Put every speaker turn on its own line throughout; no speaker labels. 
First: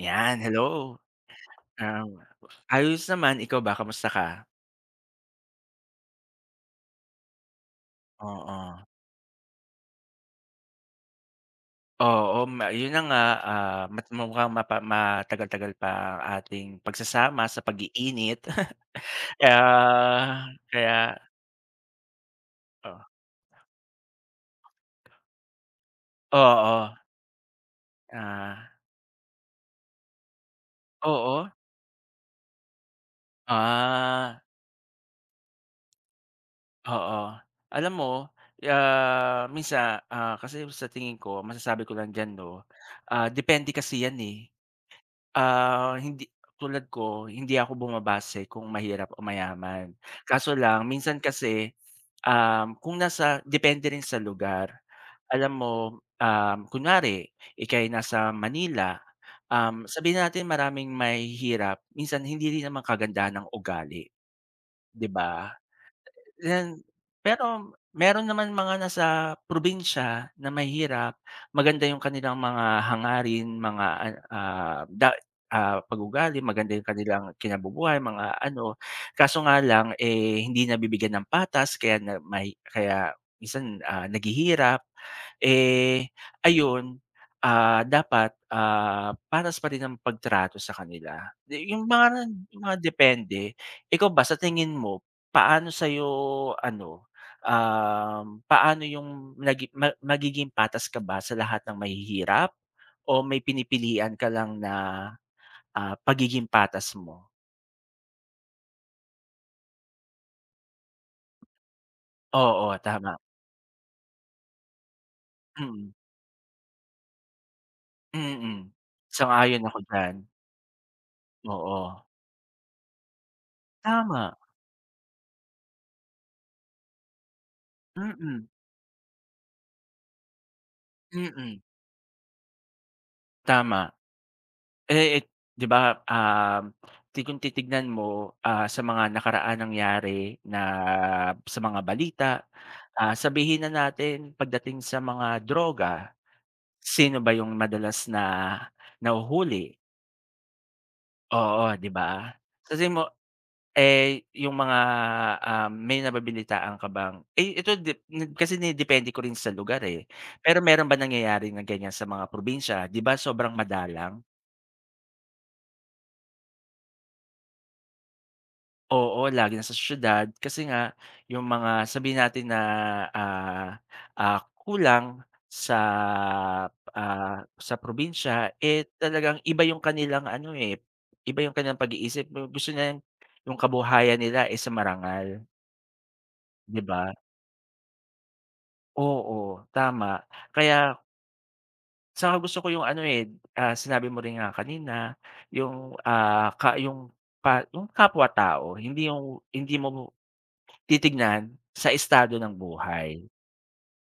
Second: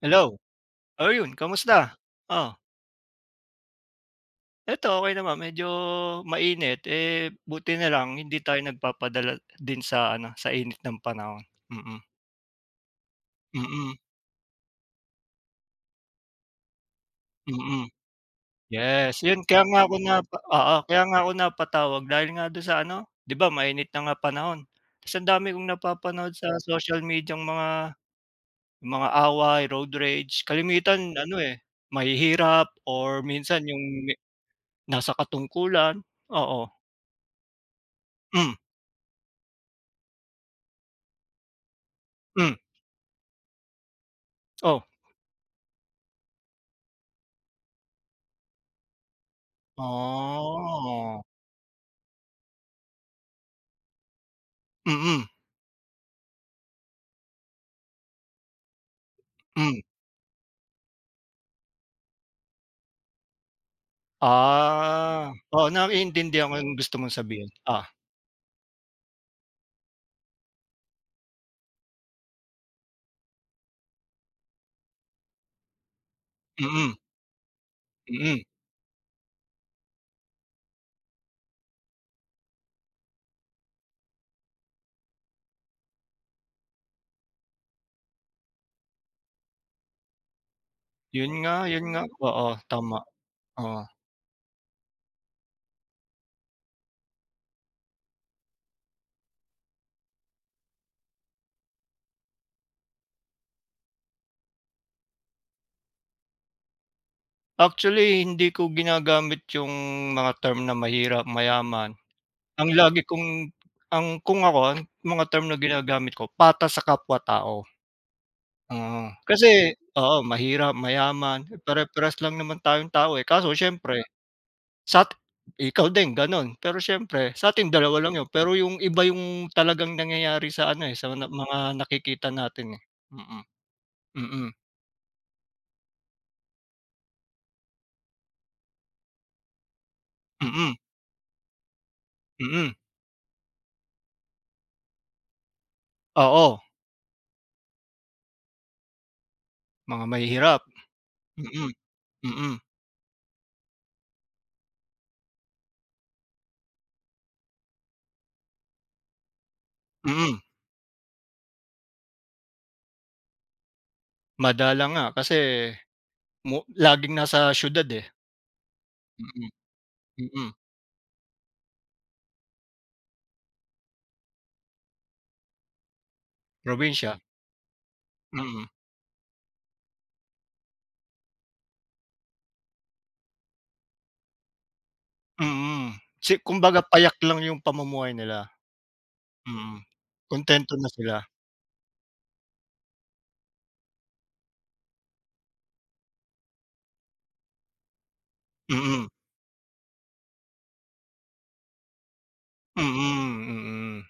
Hello.
hello.
Oh, yun kamusta?
Um,
Oh,
ayos naman, ikaw ba kamusta ka?
eto okey naman medyo mainit, eh, buti na lang hindi tayo
Oo.
nagpapadala din sa ano, sa init ng panahon. Mm.
Oo, ma yun na nga,
Mm.
mat mukhang mapa matagal-tagal pa ang ating pagsasama sa
Mm.
pag-iinit.
Yes, yun kaya nga ako na
Ah,
oo, kaya
kaya
nga ako napatawag dahil nga dun sa
oh,
ano, 'di ba mainit na nga panahon, ta's ang dami kong napapanood sa
oo,
social media ang mga
ah,
yung mga away, road rage, kalimitan ano,
oo,
eh, mahihirap or minsan yung
ah,
nasa katungkulan, oo.
oo. Alam mo,
Hmm.
minsan, kasi sa tingin ko masasabi ko lang diyan
Hmm.
'no, depende kasi yan, eh.
Oh.
Ah, hindi tulad ko, hindi ako bumabase kung mahirap o mayaman. Kaso lang minsan
Oh.
kasi, kung nasa depende rin sa lugar.
Mm.
Alam mo, kunwari ika'y nasa Manila,
Hmm.
sabihin natin maraming mahihirap, minsan hindi rin naman kagandahan ng ugali, 'di
Ah,
ba?
oo naiintindihan ko yung
Yan,
gusto mong sabihin,
pero
ah.
meron naman mga nasa probinsya na mahirap, maganda yung kanilang mga hangarin, mga an ah, da pag-uugali, maganda yung
Mm.
kanilang kinabubuhay, mga
Mm.
ano. Kaso nga lang, eh, hindi nabibigyan ng patas kaya na mahi kaya minsan, naghihirap. Eh, ayun, dapat, patas pa rin ang pagtrato sa kanila. Y-
Yun nga, oo,
yung mga
tama,
depende.
oo.
Ikaw ba, sa tingin mo, paano sa'yo ano, paano yung nagi ma magiging patas ka ba sa lahat ng mahihirap o may pinipilian ka lang na, pagiging patas mo?
Actually hindi ko ginagamit yung mga term na mahirap, mayaman. Ang
Oo,
lagi
tama.
kong ang kung ako ang mga term na
Mm,
ginagamit ko patas sa kapwa-tao,
mm.
oo.
Sang-ayon
Kasi
ako diyan,
oo mahirap, mayaman,
oo.
pare-parehas lang naman tayong tao, eh, kaso siyempre
Tama,
Sat ikaw din gano'n, pero siyempre sa'ting dalawa
mm,
lang 'yun,
mm.
pero yung iba yung talagang nangyayari sa ano, eh, sa na
Mm,
mga nakikita natin, eh. Mm.
tama.
Mm.
Eh, it 'di ba, um, ti kung titignan mo, sa mga nakaraang nangyari na
Mm.
sa mga balita,
Mm.
sabihin na natin pagdating sa mga droga,
Oo,
sino ba yung madalas na nahuhuli?
mga mahihirap.
Oo,
Mm.
'di ba?
Mm.
Kasi mo eh, yung mga, may nababalitaan ka bang eh, ito dep nag kasi ni depende ko rin sa lugar, eh.
Mm.
Pero meron ba nangyayari na ganyan sa mga probinsya? 'Di ba sobrang madalang?
Madala nga kasi mo laging nasa siyudad, eh.
Oo,
Mm.
lagi nasa siyudad
Mm.
kasi nga yung mga sabihin natin na, ah, ah, kulang sa,
Probinsya.
sa probinsya,
Mm.
eh, talagang iba yung kanilang ano, eh, iba yung kanilang pag-iisip. Gusto nilang yung kabuhayan nila, eh, sa marangal,
Mm.
'di
Kumbaga
ba?
payak lang yung pamumuhay nila.
Oo,
Mm.
tama.
Kuntento na
Kaya
sila.
saka gusto ko yung ano, eh, sinabi mo rin nga kanina yung, ah, ka yung pa yung kapwa tao, hindi
Mm.
yung hindi mo titignan sa estado ng buhay,
Mm. Mm.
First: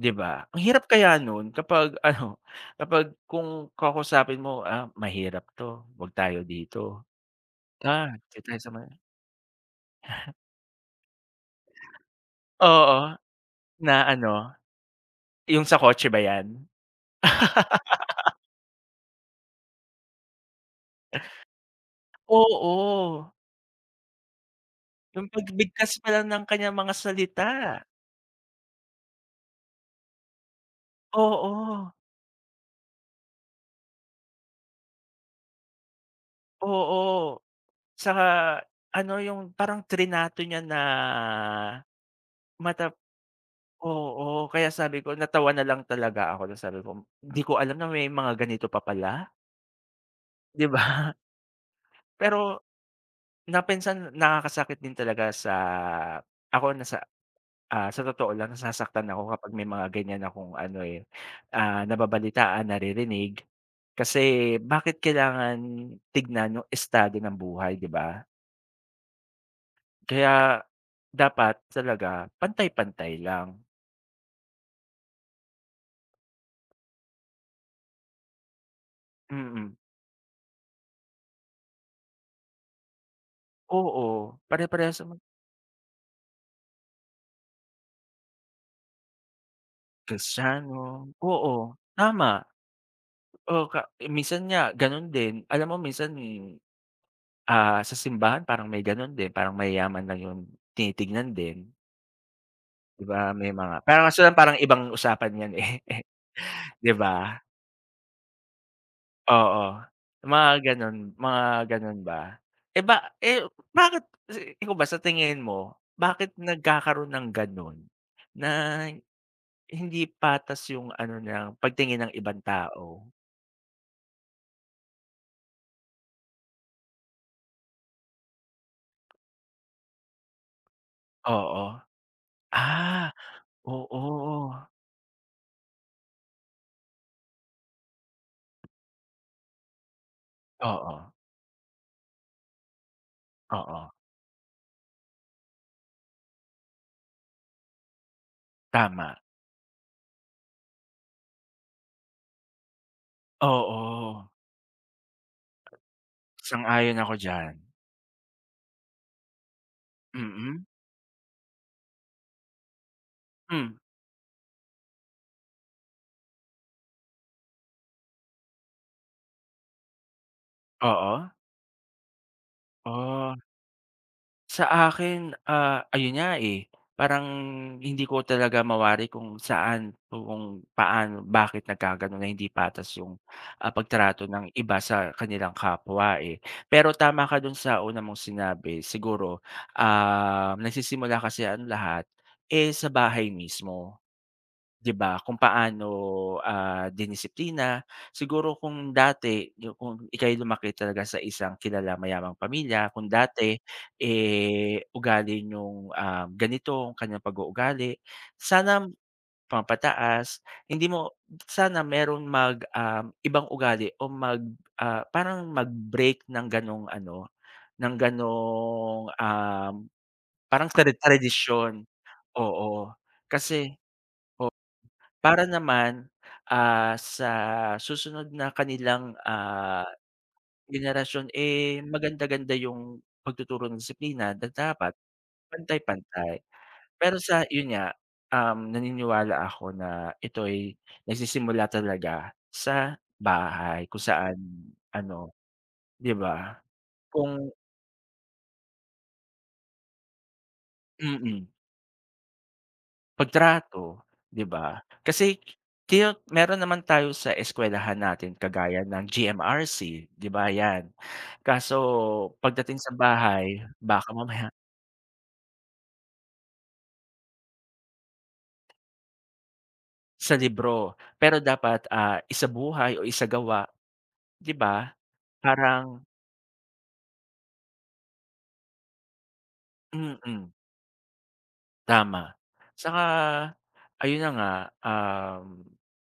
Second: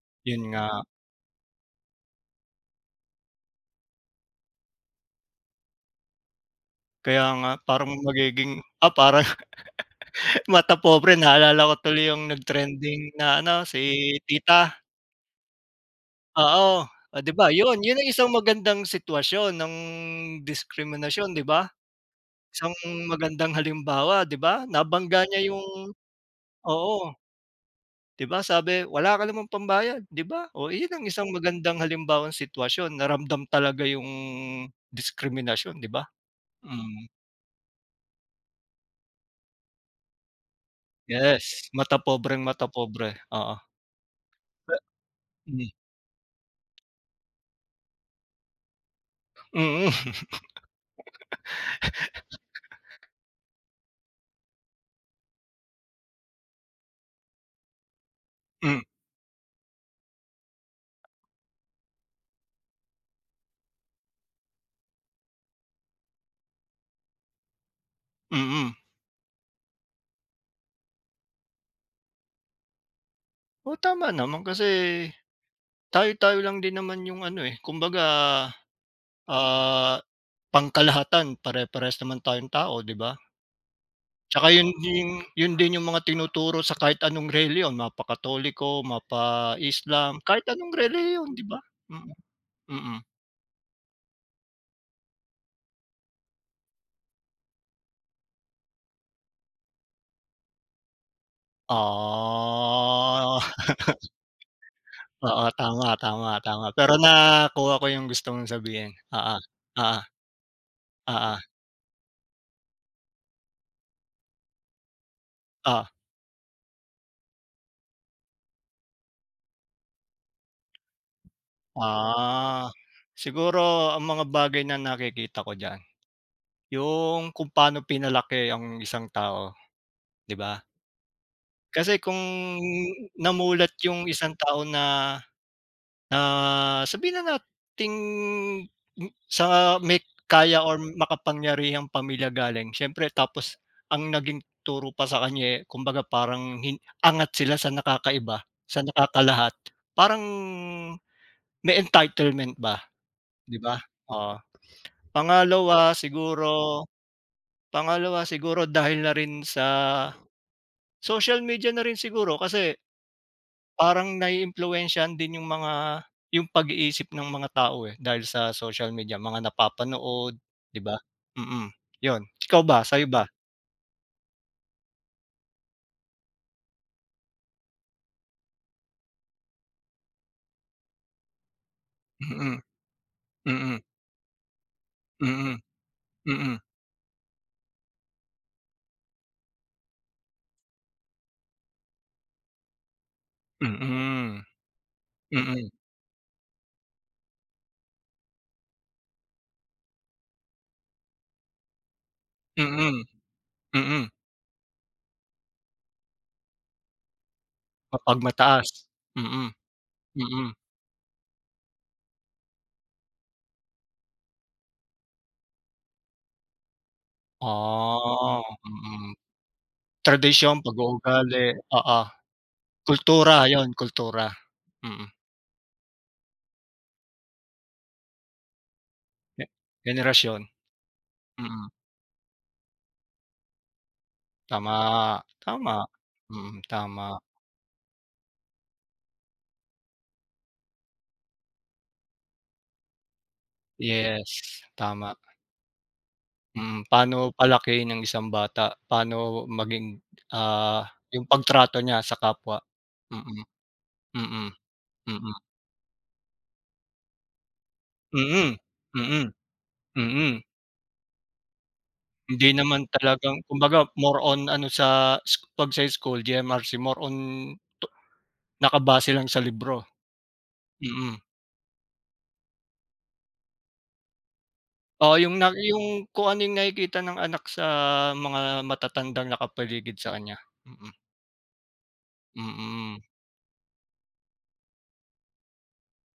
'di
'Yun
ba? Ang
nga.
hirap kaya nun kapag ano, kapag kung kakausapin mo, "Ah, mahirap 'to, 'wag tayo dito.
Kaya nga parang
Ah, dito
magiging
tayo sa may."
parang mata pobre naalala ko tuloy yung
Oo,
nag-trending na ano si
na ano,
tita,
yung sa kotse ba 'yan?
oo. Oh, 'di ba yun, yun ang isang magandang sitwasyon ng diskriminasyon 'di ba? Isang
Oo,
magandang halimbawa 'di ba, nabangga
yung
niya yung,
pagbigkas pa lang ng kanyang mga
oo,
salita.
'di ba sabi, "Wala ka namang pambayad," 'di ba? Oh, iyon ang isang magandang
Oo,
halimbawang sitwasyon na ramdam talaga yung diskriminasyon 'di ba? Mm.
oo. Tsaka ano yung parang trinato niya na
Yes, mata pobreng mata
mata
pobre, oo.
oo, kaya sabi ko natawa na
Hmm.
lang talaga ako na sabi ko, "Di ko alam na may mga ganito pa pala,"
Mm.
'di ba? Pero na minsan nakakasakit din talaga sa ako nasa, sa totoo lang
Hmm.
nasasaktan ako kapag may mga ganyan akong ano, eh, nababalitaan, naririnig. Kasi bakit kailangan tignan yung estado ng buhay, 'di ba?
Mm.
Kaya dapat talaga pantay-pantay lang.
Oo, tama naman kasi tayo-tayo lang din naman yung ano, eh, kumbaga,
Mm.
ah, pangkalahatan pare-parehas naman tayong tao, 'di ba?
Oo,
Tsaka yun
pare-parehas
din
naman
yun din yung mga tinuturo sa kahit anong relihiyon, mapa-Katoliko, mapa-Islam, kahit anong
kristiyano,
relihiyon, 'di
oo,
ba? Mm.
tama.
Mm.
O ka minsan nga gano'n din, alam mo minsan, sa simbahan parang may gano'n din, parang mayayaman lang 'yung tinitignan din, 'di ba
Ah,
may mga parang kaso lang parang ibang usapan
oo,
'yan, eh.
tama, tama, tama. Pero
'Di ba?
nakuha ko yung gusto mong sabihin.
Oo,
Ah ah
mga
ah
gano'n ba? Eh, ba eh, bakit si, ikaw ba sa tingin mo,
ah.
bakit nagkakaroon ng gano'n na hindi patas yung ano ng pagtingin ng ibang
Ah,
tao?
siguro ang mga bagay na nakikita ko diyan, yung kung paano pinalaki ang isang tao, 'di ba?
Oo.
Kasi kung
Ah,
namulat yung isang
oo,
tao na na sabihin na nating sa may kaya or
oo,
makapangyarihang pamilya galing, siyempre tapos
oo,
ang naging turo pa sa kanya, eh, kumbaga parang angat sila sa nakakaiba, sa
tama,
nakakalahat. Parang may entitlement ba, 'di ba?
oo.
Pangalawa siguro
Sang-ayon ako diyan.
pangalawa siguro dahil na rin sa
Mm,
social media na rin siguro kasi
hmm,
parang naiimpluwensyahan din yung pag-iisip ng mga tao, eh, dahil sa social media, mga napapanood, 'di ba?
oo,
Mm, yun. Ikaw ba, sa'yo ba?
oh. Sa akin, ayun nga, eh, parang hindi ko talaga mawari kung saan kung paano, bakit nagkagano'n na hindi
Mm.
patas yung,
Mm.
pagtrato ng iba sa kanilang
Mm.
kapwa, eh.
Mm.
Pero tama ka do'n sa una mong sinabi, siguro, nagsisimula kasi ang lahat, eh, sa bahay mismo.
Mm.
'Di ba kung
Mm.
paano, dinisiplina. Siguro kung dati yung kung ika'y lumaki talaga sa isang kilala mayamang pamilya,
Mm.
kung dati,
Mm.
eh, ugali niyong, ganito ang kaniyang pag-uugali,
Kapag mataas.
sana
Mm.
papataas,
Mm.
hindi mo sana meron mag, ibang ugali o mag, parang mag-break ng gano'ng ano, ng
Ah.
gano'ng,
Mm. Tradisyon,
parang tradi
pag-uugali,
tradisyon.
oo.
Oo,
Kultura, 'yun
kasi oo.
kultura. Mm.
Para naman, sa susunod na kanilang,
ge Henerasyon.
henerasyon,
Mm.
eh, maganda-ganda yung pagtuturo ng disiplina na
Tama,
dapat
tama.
pantay-pantay.
Mm. Tama.
Pero sa yun nga, naniniwala ako na ito ay nagsisimula talaga sa bahay kung saan
Yes, tama.
ano, 'di ba?
Mm. Paano
Kung
palakihin ang isang bata, paano maging, ah, 'yung
mm.
pagtrato niya sa kapwa. Mm. Mm.
Pagtrato, 'di
Mm.
ba? Kasi tiyo meron naman tayo sa eskwelahan natin
Mm.
kagaya ng
Mm.
GMRC, 'di
Mm.
ba, 'yan. Kaso
Hindi
pagdating
naman
sa
talagang
bahay
kumbaga
baka
more on
mamaya
ano sa 'pag sa school, GMRC more on tu nakabase lang sa libro.
sa libro,
Mm.
pero dapat, isabuhay o isagawa, 'di ba?
Oo, yung na yung
Parang
kung ano yung nakikita ng anak sa mga matatandang nakapaligid sa kanya.
mm.
Mm.
Tama.
Mm.
Saka ayun na nga, um,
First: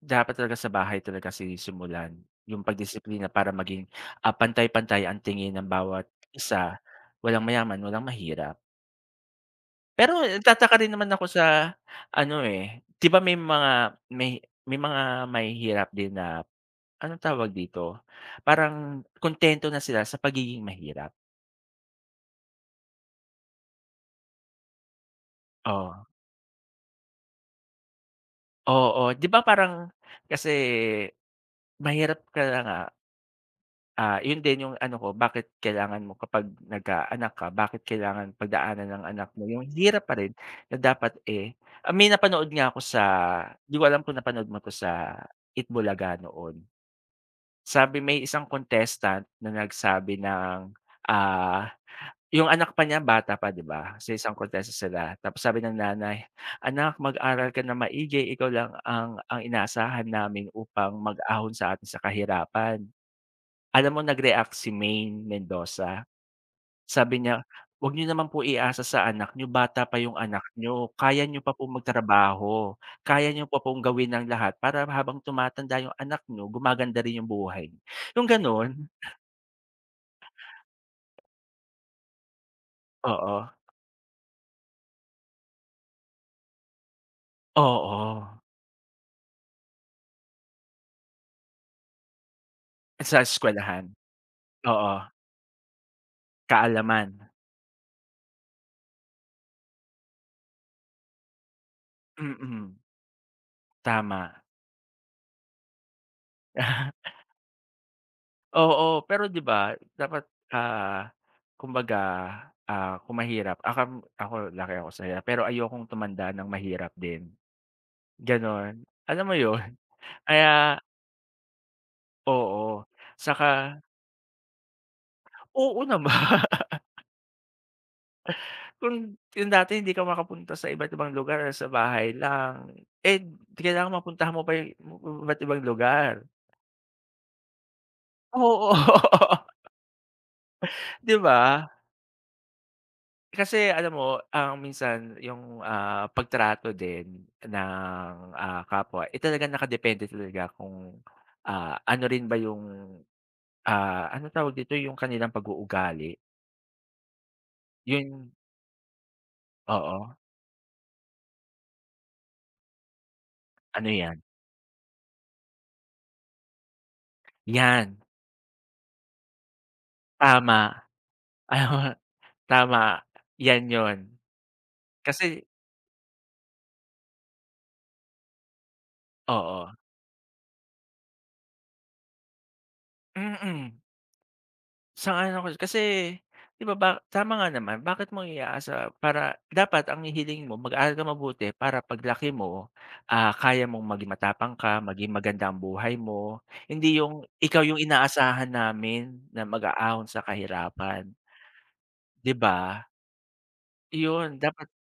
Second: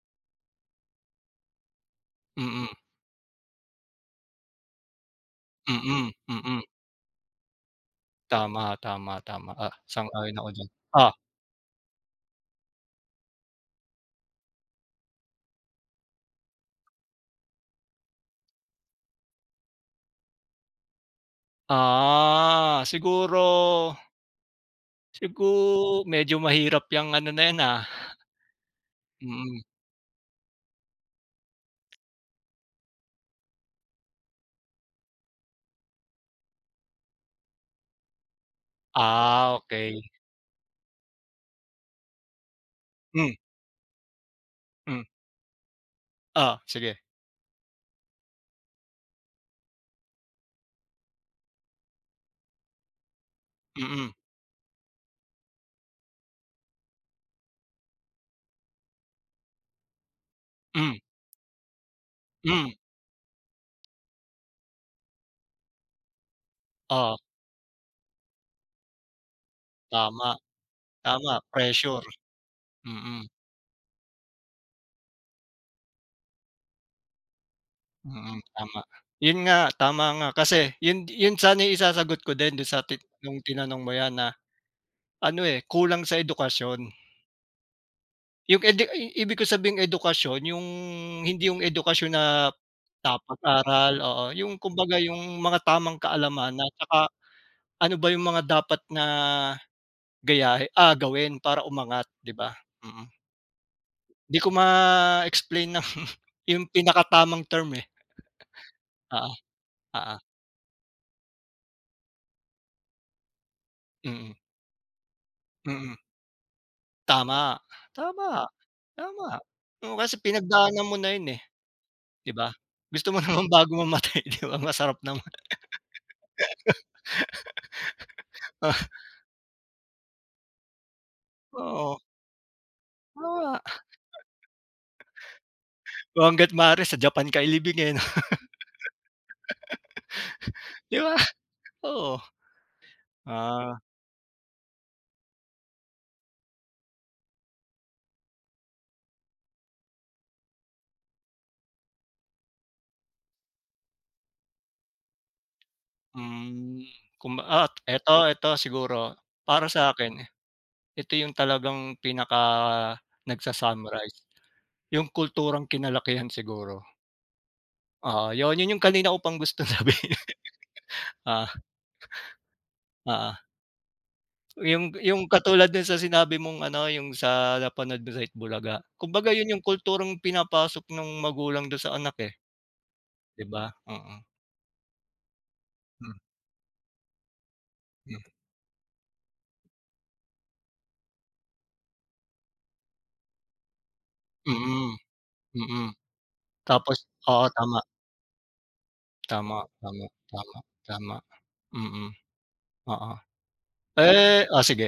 dapat talaga sa bahay talaga sinisimulan yung
Mm.
pagdisiplina para maging, pantay-pantay ang tingin ng bawat
Mm. Mm.
isa, walang mayaman, walang mahirap.
Tama, tama, tama. Ah,
Pero
sang-ayon ako diyan.
tataka rin naman
Ah,
ako sa ano, eh, 'di ba may mga may may mga mahihirap din na, anong tawag dito, parang kontento na sila sa pagiging mahirap.
Siguro sigu
Oo,
medyo mahirap yang ano na yan, ah.
oo, 'di ba
Mm.
parang kasi mahirap ka na nga. Ah, yun din yung ano ko, bakit kailangan mo kapag nagkaanak ka, bakit kailangan pagdaanan ng anak mo
Ah,
yung
okey.
hirap pa rin na dapat, eh ah, may napanood nga ako sa
Hmm.
di ko alam kung napanood mo 'to
Hmm.
sa Eat
Oh,
noon.
sige.
Sabi may isang contestant na nagsabi ng, ah yung anak pa niya bata pa 'di ba?
Mm.
Sa isang kontesa sila tapos sabi ng nanay, "Anak mag-aral ka ng maigi ikaw lang ang inaasahan namin upang
Hmm.
mag-ahon sa atin sa
Hmm.
kahirapan." Alam mo nag-react si Maine Mendoza,
Oh,
sabi niya, "Wag niyo naman po iasa sa anak niyo, bata pa yung
tama,
anak niyo, kaya niyo
tama,
pa pong
pressure.
magtrabaho,
Mm.
kaya niyo pa pong gawin ang lahat para habang tumatanda yung anak niyo gumaganda rin yung buhay." Yung
Mm,
gano'n,
tama. 'Yun nga, tama nga kasi 'yun sana yung isasagot ko din do'n sa nung
oo,
tinanong mo 'yan na ano, eh, kulang sa edukasyon.
oo,
Yung ibig ko sabihing edukasyon yung hindi yung edukasyon na
sa
dapat
eskuwelahan,
aral, oo, yung
oo.
kumbaga yung mga tamang kaalaman at saka
Kaalaman,
ano ba yung mga dapat na gayahin ah, gawin para umangat, 'di ba?
mm,
Mm. 'Di
tama.
ko ma-explain ng yung pinakatamang term, eh.
Oo,
Ah,
pero 'di ba
oo.
dapat, ah, kumbaga, kung mahirap akam
Mm.
ako
Mm.
laki ako sa hirap pero ayokong
Mm.
tumanda ng mahirap din,
Tama, tama.
gano'n. Alam
Tama.
mo 'yun?
Oo, kasi
Kaya
pinagdaanan mo na yun, eh, 'di ba?
oo,
Gusto mo naman bago
saka
mamatay, 'di ba, masarap naman.
oo naman. Kung dati hindi ka makapunta sa iba't ibang lugar nasa
Oo,
bahay lang, eh,
tama.
kailangan mapuntahan mo pa yung iba't ibang
O
lugar.
hangga't maaari sa Japan ka ilibing, eh, 'no,
Oo,
'di
'di
ba?
ba?
Oo.
Kasi
Ah.
alam mo, ang minsan yung, pagtrato din ng, kapwa, eh, talagang nakadepende talaga kung, ano rin ba yung, anong tawag dito, yung kanilang pag-uugali,
Hmm. kumba at eto,
yun
eto siguro, para
oo,
sa'kin, ito yung talagang pinaka
ano
nagsa-summarize,
yan?
yung kulturang kinalakihan siguro.
Yan,
Oo, yun, yun yung kanina ko pang gustong sabihin.
tama,
Oo.
tama, tama,
Oo.
yan yon.
Yung
Kasi
katulad dun sa sinabi mong ano, yung sa napanood mo sa Itbulaga. Kumbaga yun yung
oo,
kulturang pinapasok nung magulang dun sa anak, eh, 'di ba?
mm.
Oo.
Sang-ayon ako kasi
Mm.
'di ba ba tama nga naman, bakit mo iaasa para dapat ang hiling mo mag-aral ka mabuti para paglaki mo, kaya mong maging
Hmm.
matapang ka,
Hmm.
maging maganda ang
Mm. Mm.
buhay mo,
Tapos
hindi yung
oo,
ikaw
tama,
yung inaasahan namin na
tama,
mag-aahon
tama,
sa
tama,
kahirapan,
tama. Mm,
'di ba?
oo.
Iyon
Eh oh,
dapat.
sige,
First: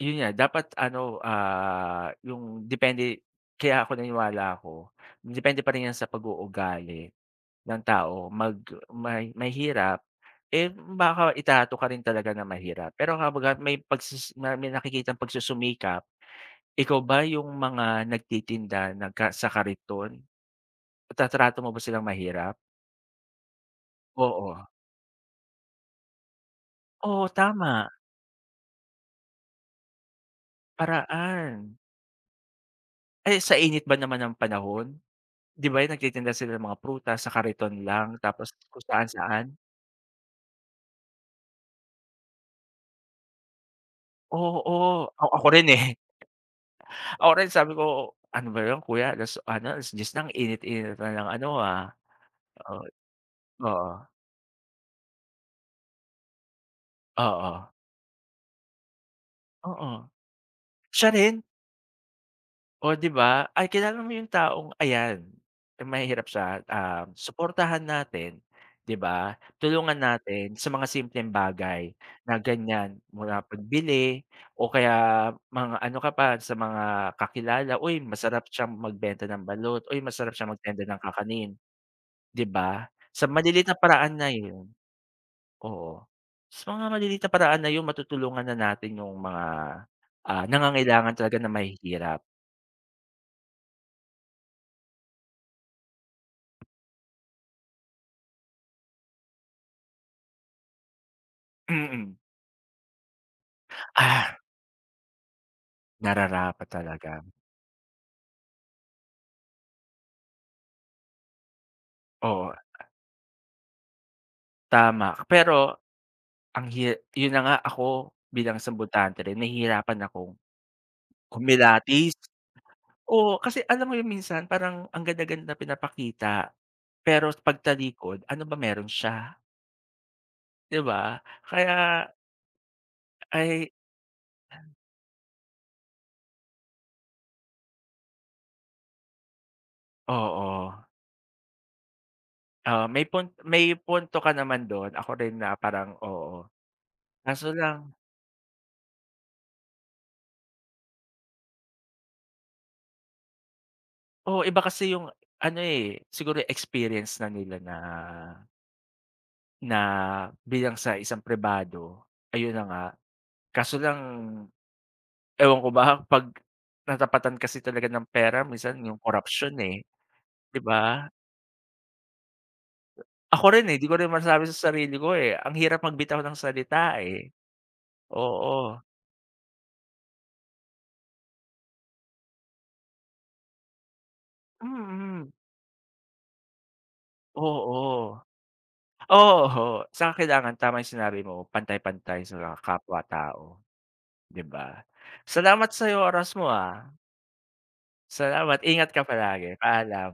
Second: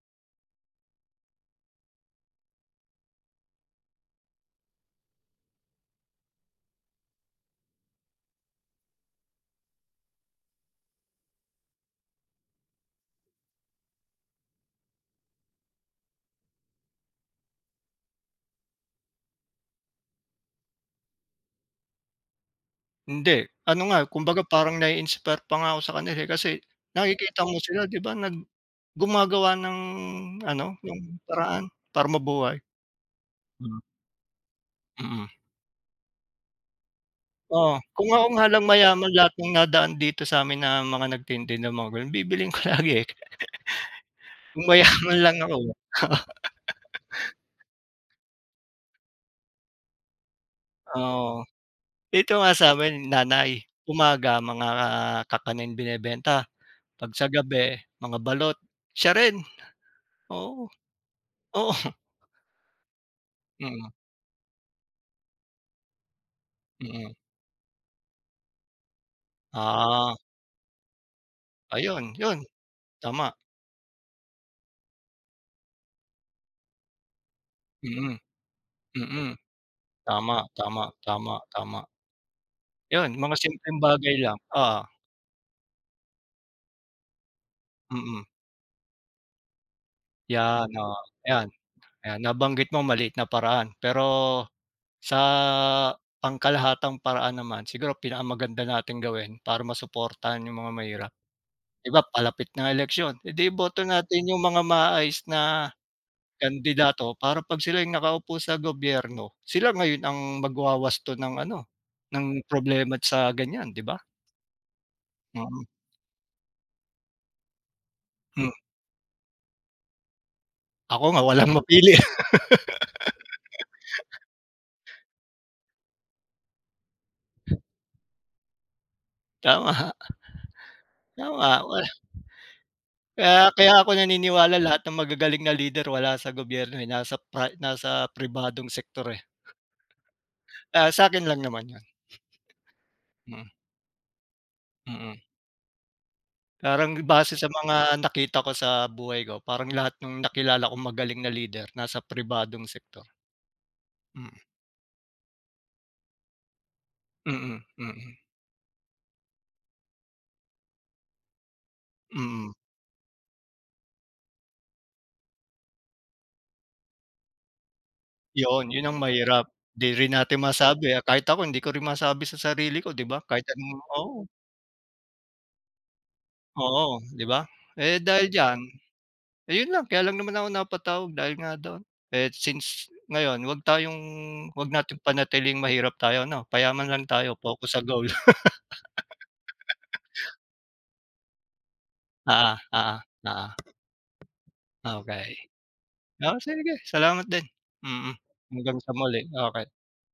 Yun nga dapat ano, yung depende kaya ako naniniwala ako, depende pa rin yan sa pag-uugali ng tao mag may mahirap, eh, baka itato ka rin talaga na mahirap. Pero kumbaga may pagsis na may nakikitang pagsusumikap, ikaw ba yung mga nagtitinda ng ka sa kariton, tratrato mo ba silang mahirap?
hindi. Ano nga, kumbaga
Oo.
parang nai-inspire pa nga ako sa kanila, eh, kasi
Oo,
nakikita mo
tama,
sila 'di ba nag gumagawa ng ano, yung paraan
paraan.
para mabuhay.
Eh, sa
Hmm.
init ba naman ng panahon?
Mm.
'Di ba yung nagtitinda sila ng mga prutas sa kariton
Oo,
lang
kung ako nga
tapos
lang
kung
mayaman lahat
saan-saan.
ng nadaan dito sa'min na mga nagtinda ng mga gano'n bibilhin ko lagi, eh, kung
Oo,
mayaman
a
lang
ako
ako,
rin, eh. Ako rin sabi ko, "Ano ba 'yun kuya alas ano, 10:00 na ang init-init na ng
oo.
ano, ah."
Dito nga sa'min nanay,
Oo,
umaga mga ah, kakanin binebenta, 'pag sa
oo, oo,
gabi mga balot, siya rin,
oo.
oo,
Siya rin.
oo.
O 'di ba? Ay,
Mm.
kilala mo yung taong ayan, yung mahihirap siya,
Mm.
suportahan natin, 'di ba? Tulungan
Ah,
natin sa mga simpleng bagay
ayun,
na
yun
ganyan,
tama.
mula pagbili o kaya mga ano ka pa, sa mga kakilala, "Uy,
Mm.
masarap siyang magbenta
Mm.
ng balot. Uy, masarap
Tama,
siyang
tama,
magtenda ng
tama,
kakanin."
tama.
'Di ba?
Yun
Sa
mga
maliliit na
simpleng
paraan
bagay
na
lang,
yun,
oo.
oo. Sa mga maliliit na paraan na yun,
Mm.
matutulungan na natin yung mga,
'Yan, oo,
nangangailangan talaga
'yan.
na
Ayan,
mahihirap.
nabanggit mo maliit na paraan, pero sa pangkalahatang paraan naman siguro pinakamaganda natin gawin para masuportahan yung mga mahirap, 'di ba
Mm.
palapit ng eleksyon, eh, 'di iboto natin
Ah.
yung mga maayos na
Nararapat talaga,
kandidato para 'pag sila yung nakaupo sa gobyerno, sila ngayon ang magwawasto ng ano, ng
oo,
problema sa ganyan, 'di ba?
tama.
Mm.
Pero ang hi yun na nga ako
Hmm.
bilang sambutante rin nahihirapan akong
Ako nga walang mapili,
kumilatis. Oo, kasi alam mo yung minsan parang ang ganda-ganda pinapakita, pero pag talikod ano ba meron siya,
tama,
'di ba?
tama.
Kaya
Kaya
ay
kaya ako naniniwala lahat ng magagaling na lider wala sa gobyerno, eh, nasa pribadong sektor, eh.
oo,
Ah, sa akin lang naman 'yun.
may pun
Mm.
may punto ka naman dun, ako
Mm.
rin na parang oo.
Parang base sa
Kaso
mga
lang
nakita ko sa buhay ko, parang lahat ng nakilala kong magaling na lider nasa pribadong sektor. Mm.
oo, iba kasi yung ano, eh, siguro experience na nila
Mm.
na
Mm.
na bilang sa isang pribado,
Mm.
ayun na nga. Kaso lang ewan ko ba 'pag natapatan kasi talaga ng pera
'Yun,
minsan
'yun
yung
ang mahirap.
corruption eh,
'Di rin natin
'di
masabi, ah,
ba?
kahit ako hindi ko rin masabi sa sarili ko, 'di ba?
Ako
Kahit
rin,
anong
eh, 'di ko rin
oo,
masabi sa sarili ko, eh, ang hirap magbitaw ng salita,
oo, 'di
eh.
ba? Eh, dahil diyan
Oo,
ayun lang, kaya lang naman ako napatawag dahil nga doon. Eh, since ngayon 'wag nating
mm,
panatiling mahirap tayo 'no, payaman lang tayo, focus sa
oo.
goal.
Oo, saka kailangan tama yung sinabi mo pantay-pantay sa
Oo,
mga
oo,
kapwa-tao,
oo,
'di ba?
okey.
Salamat sa'yo oras
Oo,
mo,
sige
ah.
salamat din. Mm.
Salamat,
Hanggang
ingat
sa
ka
muli,
palagi,
okay
paalam.